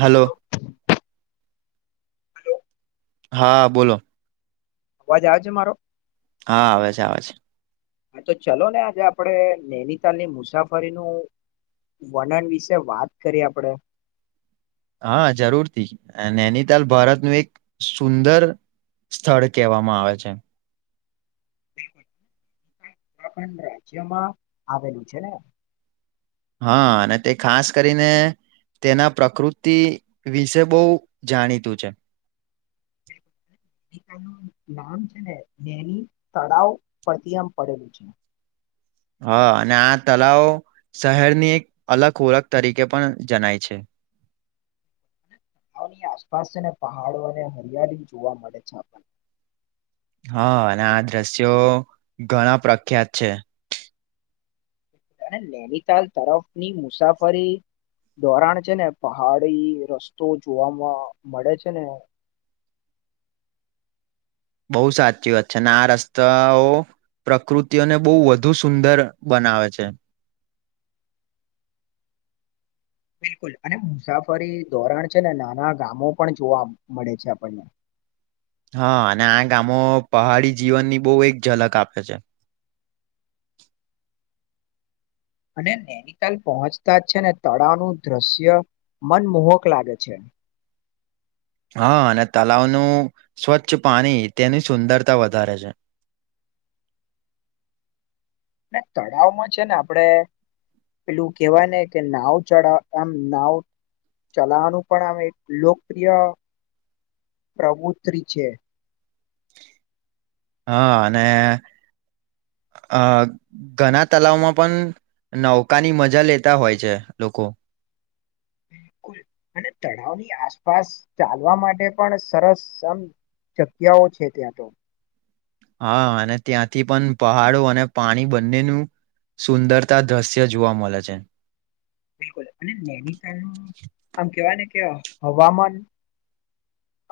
હાલો અવાજ હા, બોલો અવાજ આવ છે, મારો. હા, આવે છે, આવે છે. હા, તો ચલો ને આજે આપણેે, નૈનીતાલની મુસાફરીનું વણન વિશે, વાત કરી આપડે હા, જરૂરથી અને એનીતાલ ભારતનું એક સુંદર સ્થળ, કહેવામાં આવે છે. રાજ્યમાં, આવેલું છેને. હા, અને તે ખાસ કરીને તેના પ્રકૃતિ વિશે બહુ, જાણીતું છે. બ ના છેનેની, તળાવ પ્રથી આમ પડેલું છે. હા, અને આ તલાવ શહેરની, એક અલગ ઓળખ તરીકે પણ જણાય છે. હ ની આસપાસ અને પહાડો, અને હરિયાળી જોવા મળે છે. હા, અને આ દ્રશ્યો ઘણા પ્રખ્યાત છે. નૈનીતાલ, તરફની મુસાફરી ધોરાણ છે, ને પહાડી રસ્તો જોવાવામાં મળે છે, ને બહુ સાચી વાત છે, અને આ રસ્તા પ્રકૃતિઓને બહુ, વધુ સુંદર બનાવે છે. બિલકુલ અને મુસાફરી ધોરણ છે, ને નાના ગામો પણ જોવા મળે છે, આપણને હા, અને આ ગામો પહાડી જીવનની બહુ એક ઝલક આપે છે. અને નૈનીતાલ પહોંચતા જ છે ને તળાવનું દ્રશ્ય મનમોહક લાગે છે હા અને તલાવનું સ્વચ્છ પાણી તેની સુંદરતા વધારે છે ના તળાવમાં છે ને આપડે પેલું કેવા ને કે નાવ ચઢાવ એમ નાવ ચલાવાનું પણ આમ એક લોકપ્રિય પ્રવુતિ છે હા અને [unintelligible] અ ઘણા તલાવમાં પણ નૌકાની મજા લેતા હોય છે લોકો બિલકુલ અને તળાવની આસપાસ ચાલવા માટે પણ સરસ જગ્યાઓ છે ત્યાં તો હા અને ત્યાંથી પણ પહાડો અને પાણી બંનેનું સુંદરતા દ્રશ્ય જોવા મળે છે બિલકુલ અને નૈનીતાલનું આમ કેવાય ને કે હવામાન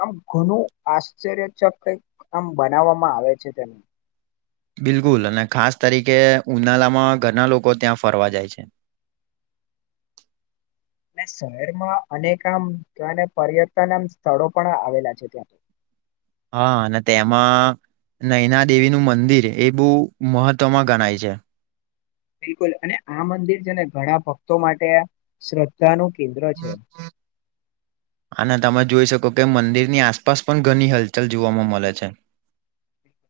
આમ ઘણું આશ્ચર્યચક કઈ આમ બનાવવામાં આવે છે તેને બિલકુલ અને ખાસ તરીકે ઉનાળામાં ઘરના લોકો ત્યાં ફરવા જાય છે [unintelligible] શહેરમાં અનેક આમ અને પર્યટન આમ સ્થળો પણ આવેલા છે ત્યાં તો [unintelligible] હા અને તે એમાં નૈના દેવીનું મંદિર એ બહુ મહત્વમાં ગણાય છે બિલકુલ અને આ મંદિર છે ને ઘણા ભક્તો માટે શ્રદ્ધાનું કેન્દ્ર છે અનેને તમે જોઈ શકો તો કે મંદિરની આસપાસ પણ ઘણી હલચલ જોવામાં મળે છે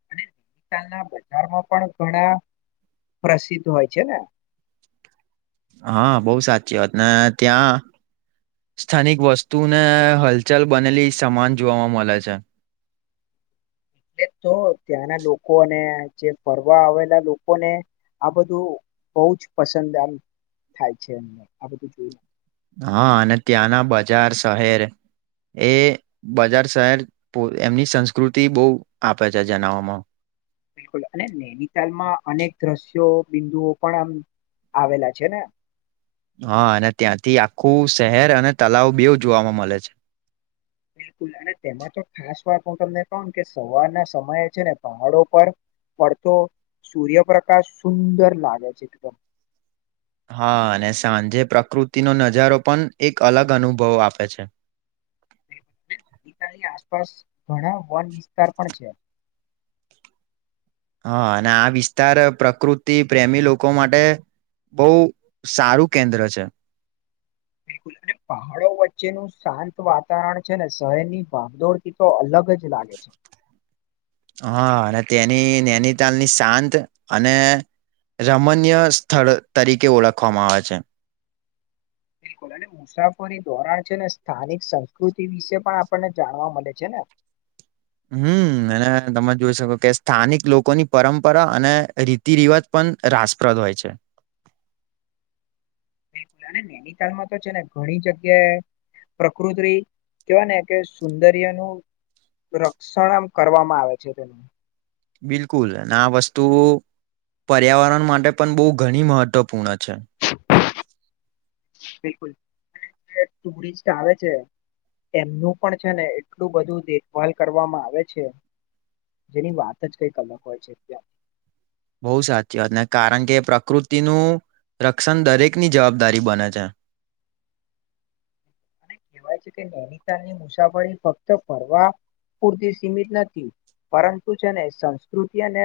અને ત્યાંના બજારમાં પણ ઘણા પ્રસિદ્ધ હોય છે ને હા બહુ સાચી વાત ને ત્યાં સ્થાનિક વસ્તુને હલચલ બનેલી સમાન જોવાવામાં મળે છે [unintelligible] એટલે તો ત્યાંના લોકોને જે ફરવા આવેલા લોકોને આ બધું બહ જ પસંદ આ થાય છે એમને આ બધું જોય હા અને ત્યાંના બજાર શહેર એ બજાર શહેર એમની સંસ્કૃતિ બહુ આપે છે જણવામાં બિલકુલ અને નૈનીતાલમાં અનેક દ્રશ્યો બિંદુઓ પણ આમ આવેલા છે ને હા અને ત્યાંથી આખું શહેર અને તલાવ બેવ જોવાવામાં મળે છે બિલકુલ અને તેમાં તો ખાસ વાત હું તમને કહું ને કે સવારના સમયે છે ને પહાડો પર પણ તો સૂર્યપ્રકાશ સુંદર લાગે છે એકદમ હા અને સાંજે પ્રકૃતિનો નજારો પણ એક અલગ અનુભવ આપે છે ની આસપાસ ઘણા વન વિસ્તાર પણ છે હા અને આ વિસ્તાર પ્રકૃતિ પ્રેમી લોકો માટે બહ સારું કેન્દ્ર છે [unintelligible] બિલકુલ અને પહાડો વચ્ચેનું શાંત વાતાવરણ છે ને શહેરની ભાગદોડથી તો અલગ જ લાગે છે હા અને તેની નૈનીતાલની શાંત અને રમણ્યય સ્થળ તરીકે ઓળખવામાં આવે છે [inaudible] બિલકુલ અને મુસાફરી ધોરણ છે ને સ્થાનિક સંસ્કૃતિ વિશે પણ આપણને જાણવા મળે છે ને [inaudible] હમ અને તમે જોઈ શકો કે સ્થાનિક લોકોની પરંપરા અને રીતિ રિવાજ પણ રાસપ્રદ હોય છે. બિલકુલ અને નેનીતાલમાં તો છે ને ઘણી જગ્યાએ પ્રકૃત્રી કેવાય ને કે સુંદર્યનુ રક્ષણ આમ કરવામાં આવે છે તેનું બિલકુલ અને આ વસ્તુ પર્યાવરણ માટે પણ બોવ ઘણી મહત્વપૂર્ણ છે. બિલકુલ અને ટુરિસ્ટ આવે છે. એમનું પણ છે ને એટલું બધું દેખભાલ કરવામાં આવે છે. જેની વાત જ કઈક અલગ હોય છે અત્યારે બોવ સાચી વાતને કારણ કે પ્રકૃતિનું રક્ષણ દરેકની જવાબદારી બને છે. અને કેહેવાય છે કે નૈનીતાની મુસાફરી ફક્ત ફરવા પૂરતી સીમિત નથી પરંતુ છે ને સંસ્કૃતિ અને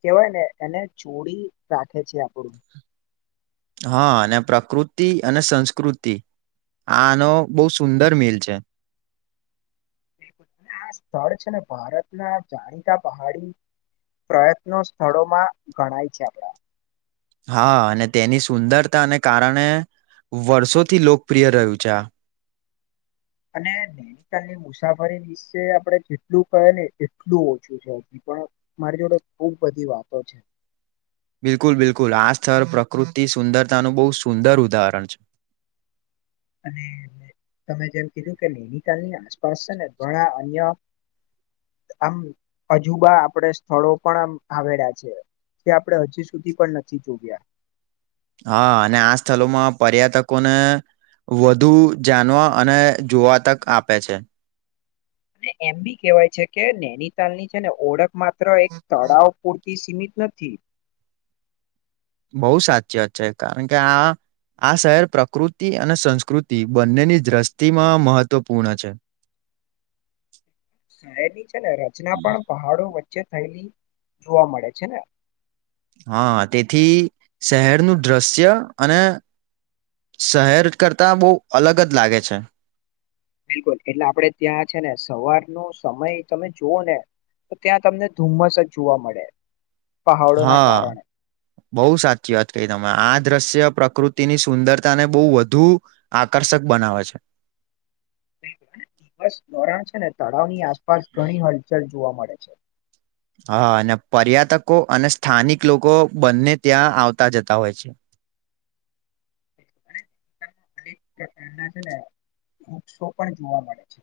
કેવાય ને એને જોળી રાખે છે આપણું હા અને પ્રકૃતિ અને સંસ્કૃતિ આનો બહુ સુંદર મિલ છે. આ સ્થળ છે ને ભારતના જાણીતા પહાડી પ્રયત્નો સ્થળોમાં ગણાય છે આપણા હા અને તેની સુંદરતાને કારણે વર્ષોથી લોકપ્રિય રહ્યું છે આ અને નૈનીતાલની મુસાફરી વિશે આપણે જેટલું કહે ને એટલું ઓછું છે. પણ મારી જોડે ખુબ બધી વાતો છે. બિલકુલ બિલકુલ આ સ્તર પ્રકૃતિ સુંદરતાનું બોવ સુંદર ઉદાહરણ છે. હ અને તમે જેમ કીધું કે નૈનીતાલની આસપાસ છે ને ઘણા અન્ય આમ અજુબા આપડે સ્થળો પણ આમ આવેલા છે. જે આપણે હજુ સુધી પણ નથી જોવ્યા હા અને આ સ્થલોમાં પર્યટકોને વધુ જાનવા અને જોવા તક આપે છે. અને એમ બી કેવાય છે કે નૈનીતાલની છે ને ઓળખ માત્ર એક તળાવ પૂર તી સીમિત નથી બોવ સાચી વાત છે કારણ કે આ આ શહેર પ્રકૃતિ અને સંસ્કૃતિ બંનેની દ્રષ્ટિમાં મહત્વપૂર્ણ છે. [inaudible] શહેરની છે ને રચના પણ પહાડો વચ્ચે થયેલી જોવા મળે છે ને હા તેથી શહેરનું દ્રશ્ય અને શહેર કરતાં બો અલગ જ લાગે છે. બિલકુલ એટલે આપડે ત્યાં છે ને સવારનો સમય તમે જુઓ ને તો ત્યાં તમને ધુમ્મસ જ જોવા મળે પહાડોના હા કારણે બહુ સાચી વાત કહી તમે આ દ્રશ્ય પ્રકૃતિની સુંદરતા ને બોવ વધુ આકર્ષક બનાવે છે. [inaudible] દિવસ દોરાણ છે ને તળાવની આસપાસ ઘણી હલચલ જોવા મળે છે. હા અને પર્યટકો અને સ્થાનિક લોકો બંને ત્યાં આવતા જતા હોય છે. [inaudible] અનેક પ્રકારના છે ને વૃક્ષો પણ જોવા મળે છે.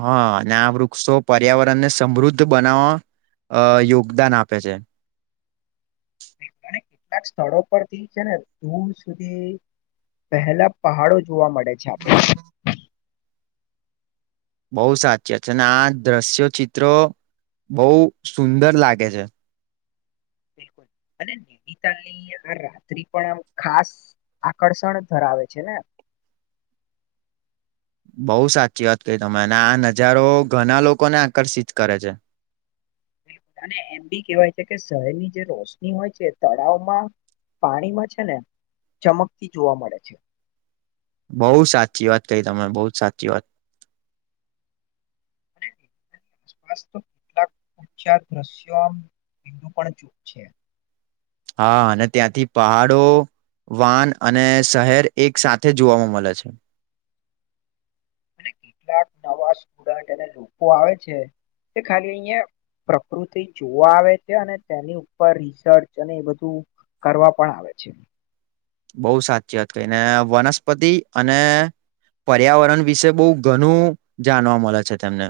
હા અને આ વૃક્ષો પર્યાવરણ ને સમૃદ્ધ બનાવવા અ યોગદાન આપે છે [inaudible] [inaudible] કેટલાક સ્થળો પરથી છે ને દૂર સુધી પહેલા પહાડો જોવા મળે છે આપણે બહુ સાચી છે અને આ દ્રશ્ય ચિત્રો બહુ સુંદર લાગે છે બિલકુલ અનેનીતાલની આ રાત્રિ પણ આ ખાસ આકર્ષણ ધરાવે છે ને બઉુ સાચી વાત કઈ તમે અને આ નજારો ઘણા લોકોને આકર્ષિત કરે છે [inaudible] [inaudible] બલુલ અને એમ બી કેવાય છે કે શહેરની જે રોશની હોય છે તળાવમાં [inaudible] પાણીમાં છે ને ચમકતી જોવા મળે છે બઉુ સાચી વાત કહી તમે બહુ જ સાચી વાત સપ તો કેટલાકચા દ્રશ્યોુ પણ ચૂપ છે [inaudible] હા અને ત્યાંથી પહાડો વાન અને શહેર એક સાથે જોવામાં મળે છે [inaudible] [inaudible] કેટલાક નવા સ્ટુડન્ટ અને લોકો આવે છે તે ખાલી અહં પ્રકૃતિ જોવા આવે છે અને તેની ઉપર રિસર્ચ અને એ બધું કરવા પણ આવે છે બહુ સાચી વાત કઈને વનસ્પતિ અને પર્યાવરણ વિશે બહુ ઘણું જાણવા મળે છે તેમને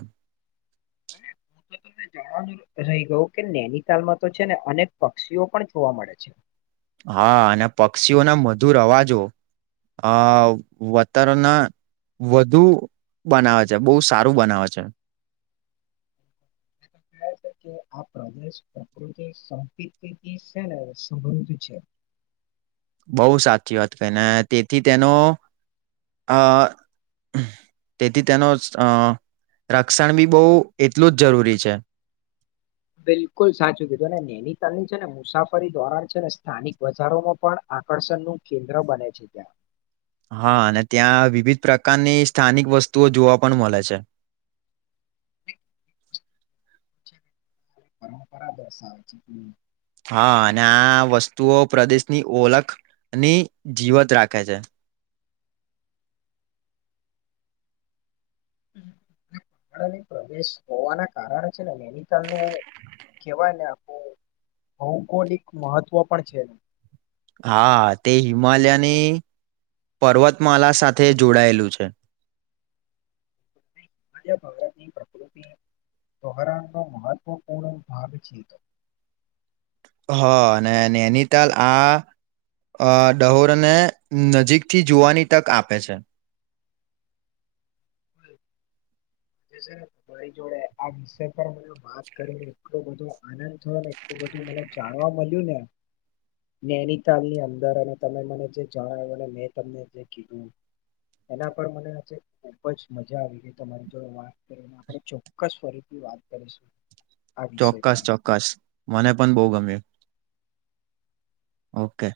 [inaudible] [inaudible] જાણવાનું રહી ગયું કે નૈનીતાાલમાં તો છે ને અનેક પક્ષીઓ પણ જોવા મળે છે હા અને પક્ષીઓના મધુર અવાજો આ વાતરના વધુ બનાવે છે બહુ સારું બનાવે છે [inaudible] [inaudible] પ્રકૃતિ સંપ સંબંધ છે [inaudible] બહુ સાચી વાત એને તેથી તેનો અ તેથી તેનો અ રક્ષણ બી બહુ એટલું જ જરૂરી છે બિલકુલ સાચું કીધું અને નૈનીતાલની છે ને મુસાફરી દોરાન છે ને સ્થાનિક બજારોમાં પણ આકર્ષણ નું કેન્દ્ર બને છે ત્યાં હા અને ત્યાં વિવિધ પ્રકારની સ્થાનિક વસ્તુઓ જોવા પણ મળે છે હ પરંપરા દર્શાવ છે હા અને આ વસ્તુઓ પ્રદેશની ઓલખ ની જીવત રાખે છે હમ [inaudible] ની પ્રવેશ હોવાના કારણે છે ને નૈનીતાલ નનું કેવાય ને આખું ભૌગોલિક મહત્વ પણ છે એનું હા તે હિમાલયાની પર્વતમાલા સાથે જોડાયેલું છે માજા ભરાની પ્રકૃતિ [inaudible] તોહરાનો મહત્વપૂર્ણ ભાગ છે હ અને નૈનીતાલ આ અ ડહોરને નજીકથી જોવાની તક આપે છે રી જોડે આ વિષ પર મ વાત કરીને એટલોું બધો આનંદ થયો નેલ તું મને જાણવા મળ્યું ને. ૈનીતાાલની અંદર અને તમે મને જે જણાવ્યુંને મેં તમને જે કીધું. એના પર મને ખુબ જ મજા આવી રઈ તોરી. જો વાત કરીને આપણે ચોક્કસ ફરીથી વાત કરીશું. આ વિષય ચોક્કસ પર ચોક્કસ મને પણ બહુ ગમ્યું. ઓકે.